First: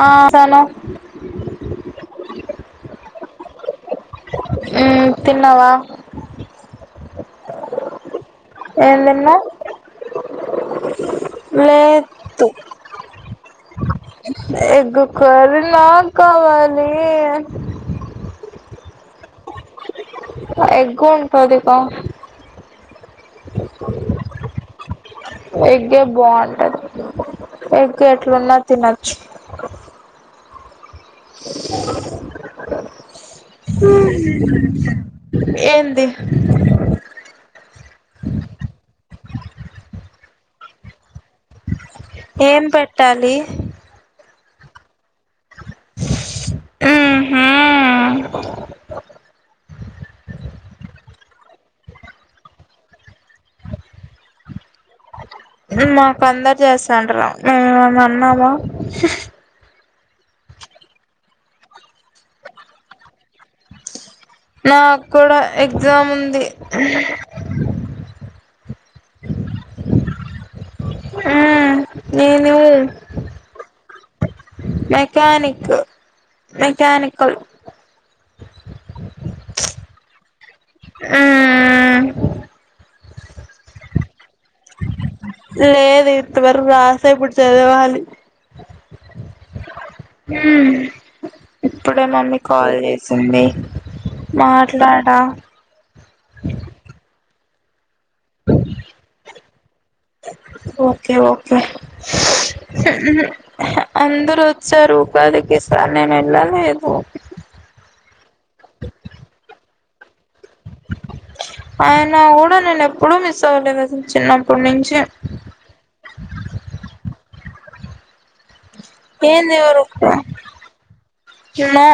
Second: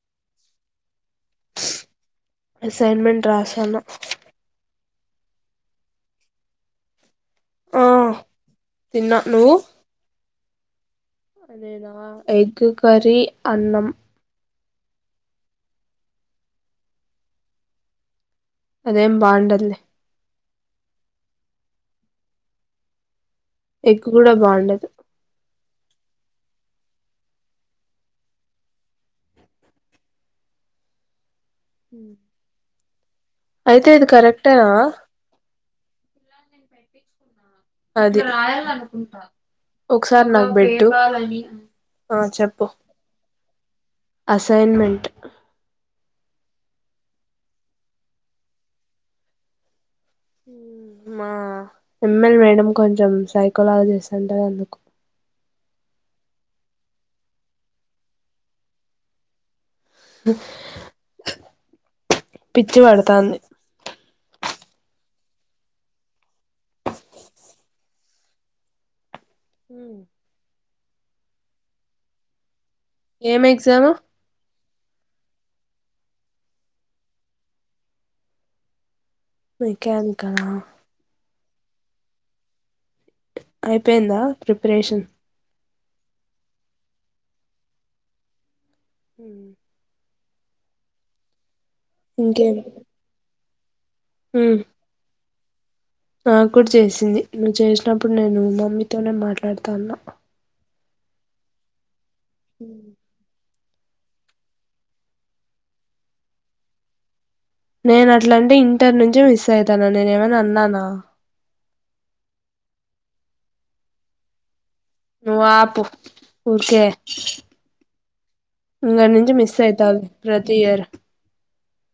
ఆ చను [unintelligible] రాశాను ఉమ్ తిన్నావా ఆ ఏం తిన్నా తిన్నవు నువ్వు నేనా ఎగ్ కర్రీ అన్నం ఎగ్ కర్రీ నా కావాలి అదేం బా ఉండదు లే ఎగ్గు ఉంటుందికా ఎగ్ కూడా బాగుండదు ఎగ్గే బాగుంటది ఎగ్గ ఎట్లున్నా తినొచ్చు హ ఏంది అది ఒకసారి నాకు బెట్టు ఏం పెట్టాలి అసైన్మెంట్ ఉంహు మా ఆ ఎంఎల్ మేడం కొంచెం సైకోలా జెస్ అంట అంటారు అందుకు మాకు అందరు చేస్తాండ రా మేముమ అన్నావా పిచ్చి పడతాన్నది నాకు కూడా ఎగ్జామ్ ఉంది ఉం ఉమ్ ఏంది ఏం ఎగ్జాము మెకనిక్ మెకనిక్ మెకానికా మ్మ్ అయిపోయిందా ప్రిపరేషన్ ఇప్పటివరకు రాస ఇప్పుడు చదవాలి. ఉ ఉమ్ ఇప్పుడే మమ్మీ ఇంకేం కాల్ చేసింది ఉమ్ మాట్లాడా నాకు కూడా చేసింది నువ్వు చేసినప్పుడు నేను మమ్మీతోనే మాట్లాడుతాన్నా ఓకే ఓకే అందరు వచ్చారు ఉపాధకిస్తా నే వెళ్ళలేదు తను నేనే ఏమ అన్నానా ఆయన కూడా నేను ఎప్పుడూ మిస్ అవ్వలేదు చిన్నప్పటి నుంచి నువ్వు ఆపు ఊకే ఇక్కడి నుంచి మిస్ ఏంది అయితంది ప్రతి year you know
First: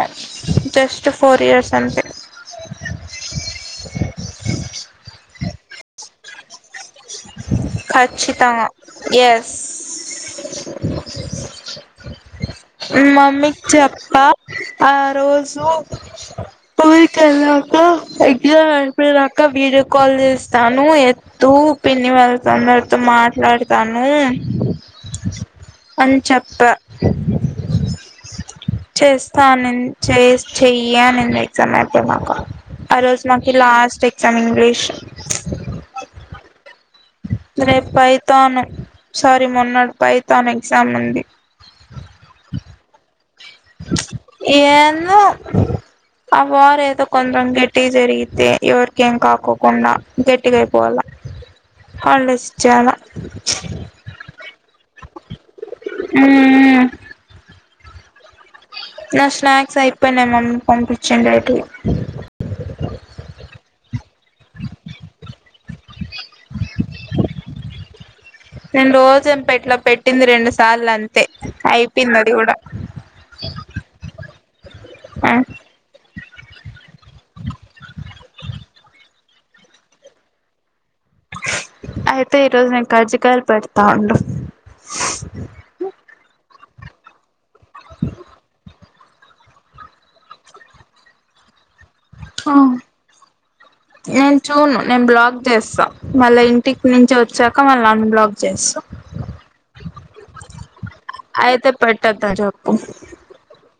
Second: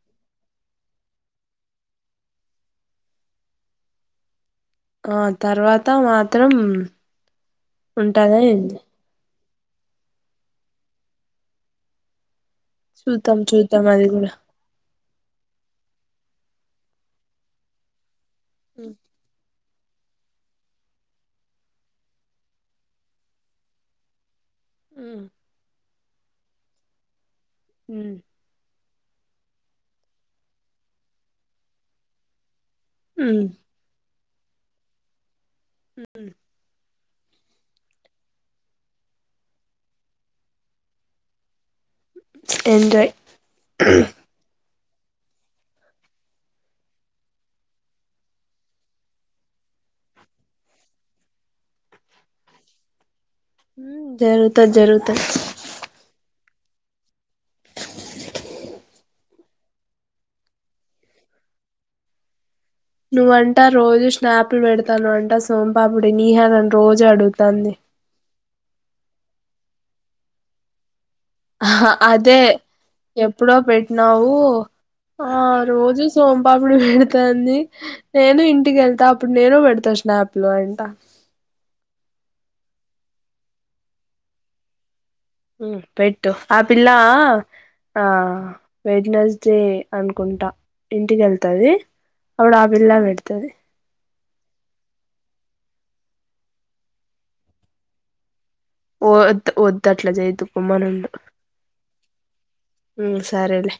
just four years అంతే ఆ తర్వాత మాత్రం ఉంటదా ఖచ్చితాంగా ఏంది ఎస్ [inaudible] చూద్దాం మమ్మీకి చూద్దాం అది చెప్ప కూడా ఆ రోజు ఊరికి వెళ్ళాక ఎగ్జామ్ అయిపోయినాకా వీడే కాల్ చేస్తాను ఎత్తు పిన్ని వెళ్ళతందరితో మాట్లాడుతాను అని చెప్ప ఉ చేస్తా అనింది చేయి అనింది ఎగ్జామ్ అయిపోయినాక ఆ రోజు మాకి లాస్ట్ ఎగ్జామ్ ఇంగ్లీష్ ఉ ఉ రేపు పైథాన్ సారీ మొన్నాడు పైథాన్ ఎగ్జామ్ ఉంది. ఎంజాయ్ ఏందో ఆ వార్ ఏదో కొంచం గట్టిగా జరిగితే ఎవర్కి ఏం కాకోకుండా గట్టిగా అయిపోవాల్ల హాలిడేస్ ఇచ్చేయాల ఉమ్ జరుగుతది జరుగుతది మ్మ్ నా స్నాక్స్ అయిపోయినయి మమ్మీ పంపించండి అటు నువ్వాంట రోజు స్నాపుల్ పెడతానువ్వు అంటా సోంపాపిడి నిహా నన్ను రోజు అడుగుతాంది. నేను రోజేమ్ పెట్లా పెట్టింది రెండు సార్లు అం అదే ఎప్పుడో పెట్టినావు ఆ రోజు సోంపాపిడి పెడుతాంది నేను ఇంటికి వెళ్తా అప్పుడు నేను పెడతా స్నాప్ లో అంట అయితే ఈరోజు నేను కర్జకాయలు పెడతా ఉండు. మ్ పెట్టు ఆ పిల్లా ఆ వెడ్నస్ డే అనుకుంటా ఇంటికి వెళ్తది. అప్పుడు ఆ పిల్లా వెడుతది. నేను చూను నేను బ్లాక్ చేస్తా మళ్ళా ఇంటికి నుంచి వచ్చాక మళ్ళీ అన్బ్లాక్ చేస్తా వద్ వద్దు అట్లా చేయోద్దుకో మనం అయితే పెట్టోదని చెప్పు ఉమ్ సరేలే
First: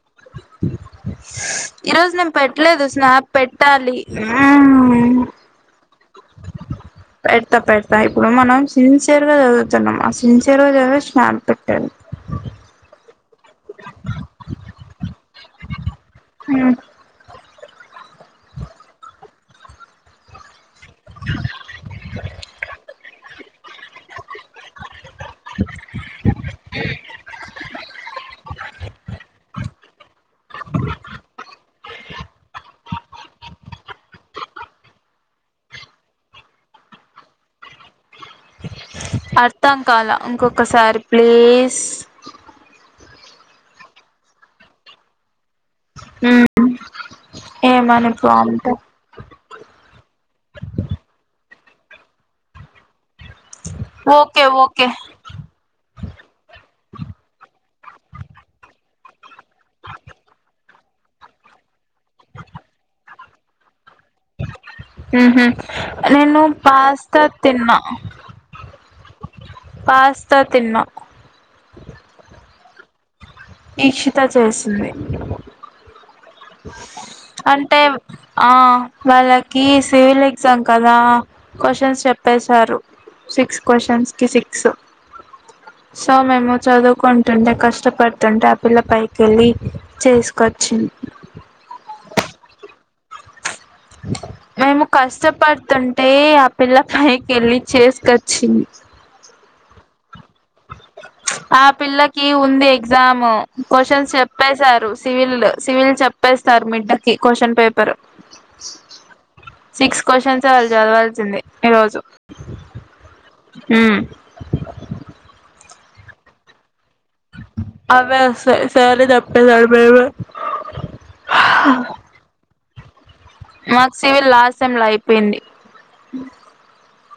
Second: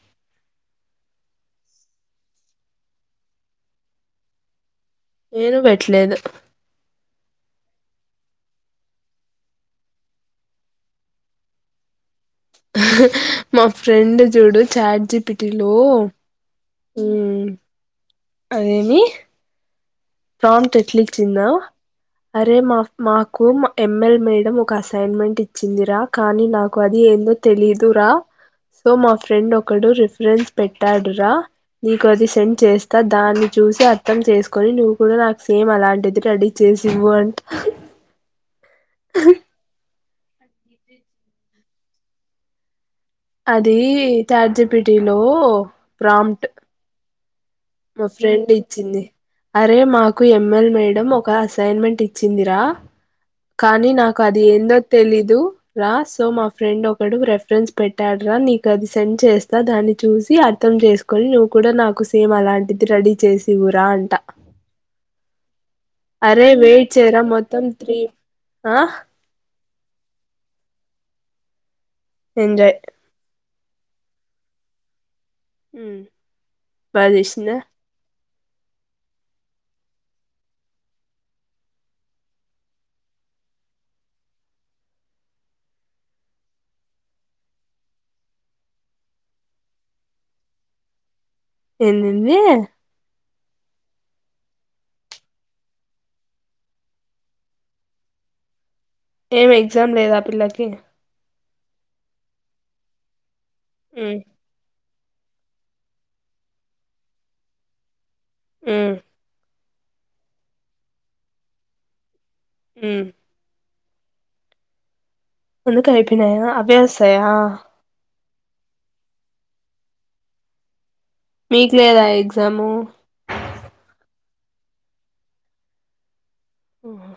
ఈరోజు నేను పెట్టలేదు స్నాప్ పెట్టాలి. నేను పెట్టలేదు. పెడతా పెడతా ఇప్పుడు మనం సిన్సియర్ గా చదువుతున్నాం, ఆ సిన్సియర్ గా చదివేది స్నాప్ పెట్టాలి. మా ఫ్రెండ్ చూడు చాట్జీపిటిలో అదేమి ప్రాంప్ట్ ఎట్లా ఇచ్చిందో అరే మా మాకు ఎమ్ ఎల్ మేడం ఒక అసైన్మెంట్ ఇచ్చిందిరా కానీ నాకు అది ఏందో తెలీదురా సో మా ఫ్రెండ్ ఒకడు రిఫరెన్స్ పెట్టాడు రా నీకు అది సెండ్ చేస్తా దాన్ని చూసి అ ర్థం చేసుకొని నువ్వు కూడా నాకు సేమ్ అలాంటిది రెడీ చేసివు అంట అర్థం కాలా ఇంకొకసారి ప్లీస్ అది చాట్ జీపిటి లో హు హు మా ఫ్రెండ్ ఇచ్చింది అరే మాకు ఎమ్ ఎల్ మేడం ఒక అసై అసైన్మెంట్ ఇచ్చిందిరా కానీ నాకు అది ఓకే ఏందో ఓకే తెలీయదు రా సో మా ఫ్రెండ్ ఒకడు రెఫరెన్స్ పెట్టాడు రా నీకు అది సెండ్ చేస్తా దాన్ని చూసి అర్థం చేసుకొని నువ్వు కూడా నాకు సేమ్ అలాం రెడీ చేసి ఇవ్యు రా అం [inaudible] హు హు నేను అరే వెయిట్ పాస్త చేయరా మొత్తం తిన్నా త్రీ ఆ పాస్తా తిన్న ఎంజాయ్ ఈక్షిత చేసింది ఉమ్ బాగా చేసిందా అంటే ఆ వాళ్ళకి సివిల్ ఎగ్జామ్ కదా క్వశ్చన్స్ చెప్పేశారు. సిక్స్ క్వశ్చన్స్ కి సిక్స్ [inaudible] సో మేము చదువుకుంటుంటే కష్టపడుతుంటే ఆ పిల్ల పైకి వెళ్ళి చేసుకొచ్చింది ఎందెంది మేము కష్టపడుతుంటే ఆ పిల్ల పైకి వెళ్ళి చేసుకొచ్చింది ఏం ఎగ్జామ్ లేదా పిల్లకి ఆ పిల్లకి ఉంది ఎగ్జామ్ క్వశ్చన్స్ ఉమ్ చెప్పేశారు సివిల్ సివిల్ చెప్పేస్తారు మిడ్ కి క్వశ్చన్ పేపర్ మ్మ్ సిక్స్ క్వశ్చన్స్ ఏ వాళ్ళు చదవాల్సింది ఈరోజు మ్మ్ మ్మ్ కిన అభ్యాస [unintelligible] అవే వస్తాయి సారే చెప్పేది అవేవో మీకు లేదా ఎగ్జాము మాకు సివిల్ లాస్ట్ సేమ్ లో అయిపోయింది ఊన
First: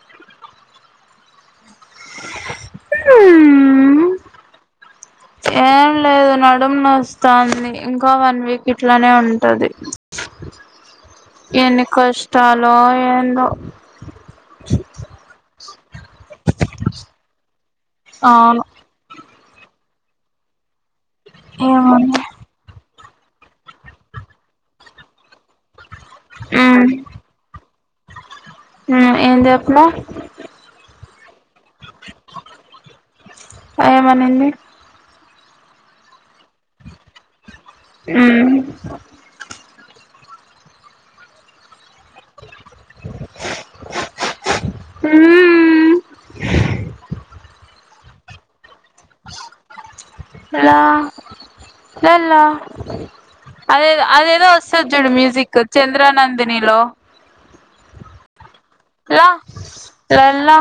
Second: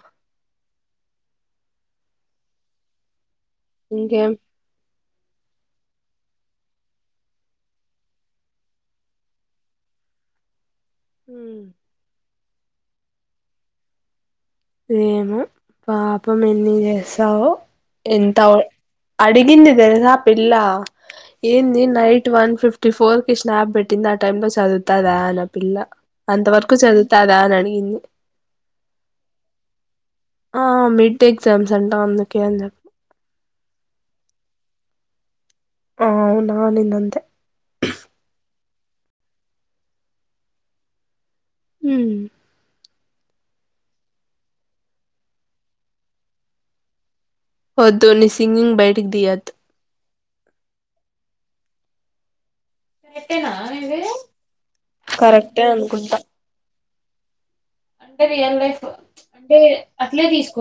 ఉ ఇంకేం ఏం లేదు నడుము నొస్తాంది ఇంకా వన్ వీక్ ఇట్లానే ఉంటది [inaudible] ఉమ్ ఎన్ని కష్టాలో ఎందో ఏమో పాపం ఎన్ని చేస్తావో ఎంత అవును అడిగింది తెలుసా పిల్ల ఏంది ఏమన్నా నైట్ వన్ ఫిఫ్టీ ఫోర్ కి స్నాప్ పెట్టింది ఆ టైమ్ లో చదువుతాదా అని ఆ పిల్ల అంతవరుకు ఉమ్ చదువుతదా అని అడిగింది మే ఆ మిడ్ ఎగ్జామ్స్ అంట అందుకే అని చెప్ ఏమనింది ఆ అవున అనింది అంతే ఉమ్ హ్మ్ మ్మ్ వద్దు నీ సింగింగ్ బయటికీ తీయ్యద్దు హలో హాల్లో అదే అదేదో వస్తది చుడు మ్యూజిక్ కరెక్టే చంద్రా నందినిలో అంటే రియల్ లైఫ్ ల లా లా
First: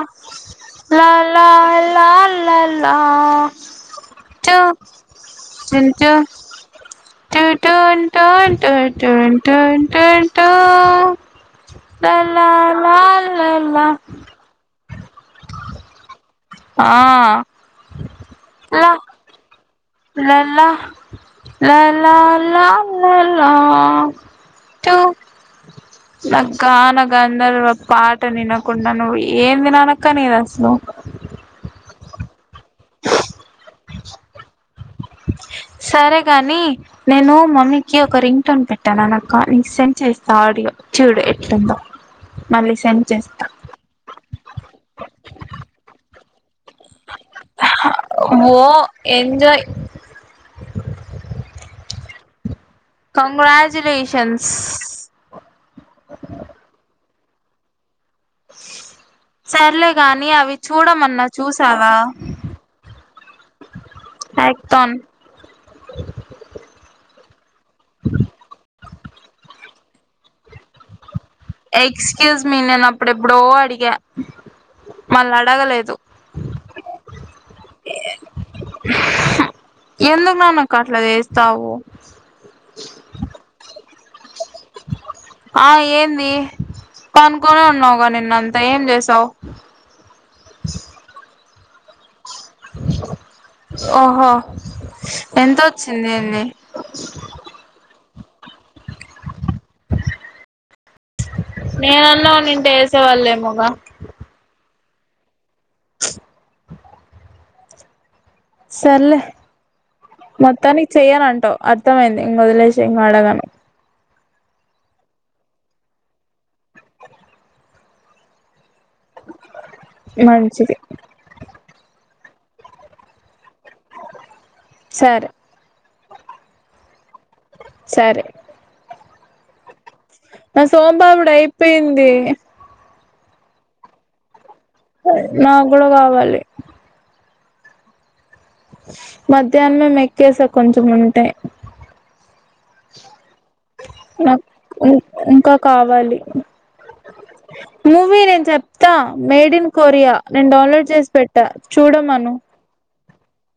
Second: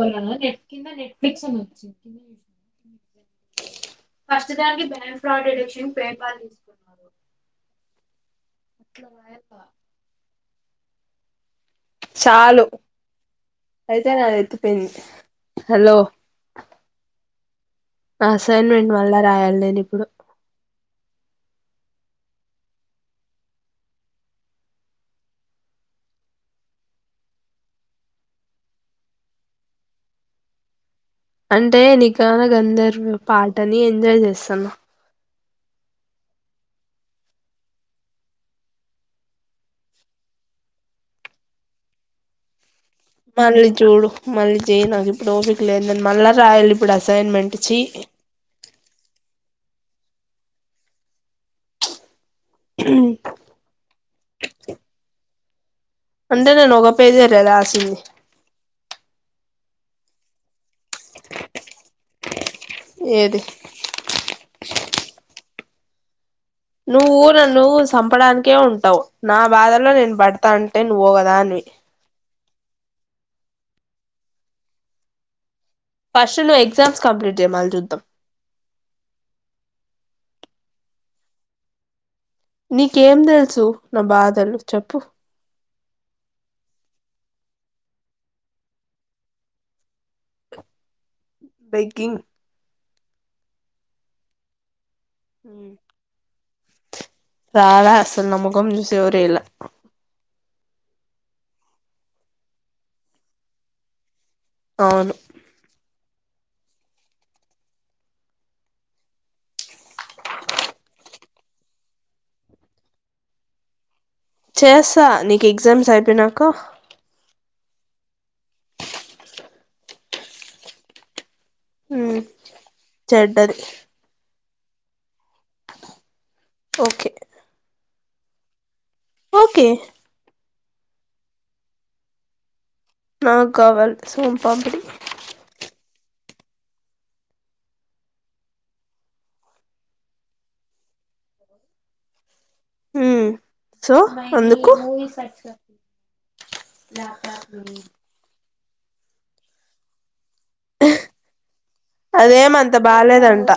లా లా లా లా లా లా ల టు ఎంచు టు టూన్ టూన్ టు టు టూన్ టూన్ టూన్ ల లలా చాలు లాల్ అయితే నాది ఎత్తిపోయింది హలో ఆ అసైన్మెంట్ మళ్ళ రాయాలి నేను ఇప్ వాణెమ్మ ల ల ల ల ల ల ల టు నా గాన గంధర్వ పాఠ వినకుండా నువ్వు ఏం వినాలనిక్క అస్సలు అంటే నీ గాన గంధర్వ పాటని ఎంజాయ్ చేస్తన్న సరే కాని నేను మమ్మీకి ఒక రింగ్ టోన్ పెట్టాను అనక్క నీకు సెండ్ చేస్తాను ఆడియో చూడు ఎట్లుందో మళ్ళీ చు మళ్ళీ చూడు మళ్ళీ చెయి నాకు ఇప్పుడు ఓఫిక లేదు నేను మళ్ళా రాయలి ఇప్పుడు అసైన్మెంట్ చీ ఓ ఎంజాయ్ కంగ్రాచులేషన్స్ అంటే నేను ఓగా పేజ్లో రేసింది సర్లే గాని అవి చూడమన్నా చూసావా ఏది యాక్టోన్ నువ్వు నన్ను సంపడానికే ఉంటావు నా బాధలో నేను పడతా అంటే నువ్వు పోగ ఎక్స్క్యూజ్ మీ నేను అప్పుడు ఎప్పుడో అడిగా మళ్ళీ అడగలేదు ఫస్ట్ లో ఎగ్జామ్స్ కంప్లీట్ చెయ్ మళ్ళీ చూద్దాం నానాకాట్లా వేస్తావు నీకేం తెలుసు నా బాధలు చెప్పు ఆ ఏంది పంకొనే ఉన్నా ఉన్నావ్గా నిన్న అంతా ఏం చేసావు బెగ్గింగ్ ఓహో ఎంతోచిందేంది రాలా అసలు నా మొఖం చూసేవరేలా నేనన్నా ఉన్నింటే వేసేవాళ్ళేమొగా అవును సర్లే మొత్తానికి చెయ్యనంటావు అర్థమైంది ఇంక వదిలేసి ఇంకా అడగాను చేస్తా నీకు ఎగ్జామ్స్ అయిపోయినాక మంచిది ఉమ్ చెడ్డది సరే ఓకే సరే ఓకే నా సొంపపిడి అయిపింది నాక్ కావల్ సోం నాకు కూడా కావాలి మధ్యాహ్నమే మెక్కేసా కొంచం ఉంటే హ్మ్ సో నాకు ఎందుకు గు ఇంకా కావాలి త్త మేడ్ ఇన్ కొరియా నేను డౌన్లోడ్ చేసి పెట్ట అదేమంత బాలేదంతా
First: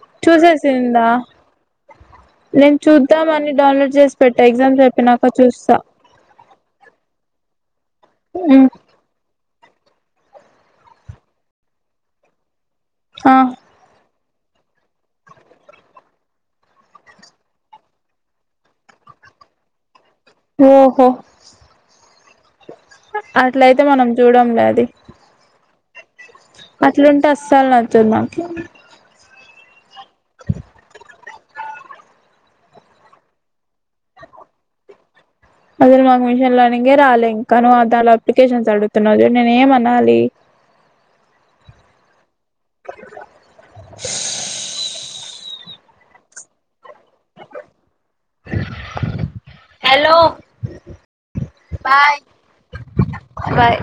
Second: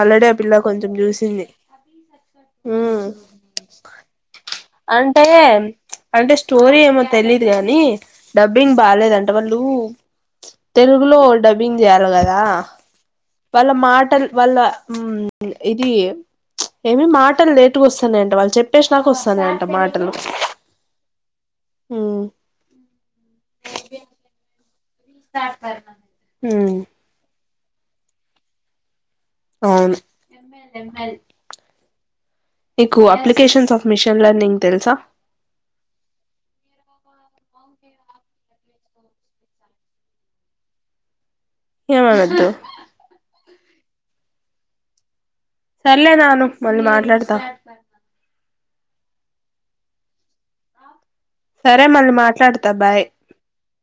ఆల్రెడీ ఆ పిల్ల కొంచెం చూసేసిందా చూసింది నేను ఉమ్ చూద్దామని డౌన్లోడ్ చేసి పెట్టా ఎగ్జామ్స్ అంటే అయిపోయినాక చూస్తా అంటే స్టోరీ ఏమో తెలీదు గానీ డబ్బింగ్ బాలేదంట వాళ్ళు తెలుగులో డబ్బింగ్ చేయాలి కదా వాళ్ళ మాటలు వాళ్ళ ఉమ్ ఇది ఏమి మాటలు లేేటుగా వస్తాన్నాయంట వాళ్ళు చెప్పేసి నాకా వస్తాన్నాయంట మాటలు ఓహో ఉమ్ అట్లయితే మనం చూడంలే అది ఉమ్ సలతున్నాకి అవును మీకు అప్లికేషన్స్ఫ అసలు మాకు మిషన్ లెర్నింగేరా లేదు కను దాళ్ళ అప్లికేషన్స్ అడుతున్నారు నేను ఏమనాలి ఏమానద్దు సర్లే రా అను మళ్ళీ మాట్లాడతాం హలో సరే మళ్ళీ బాయ్ మాట్లాడత బాయ్ బాయ్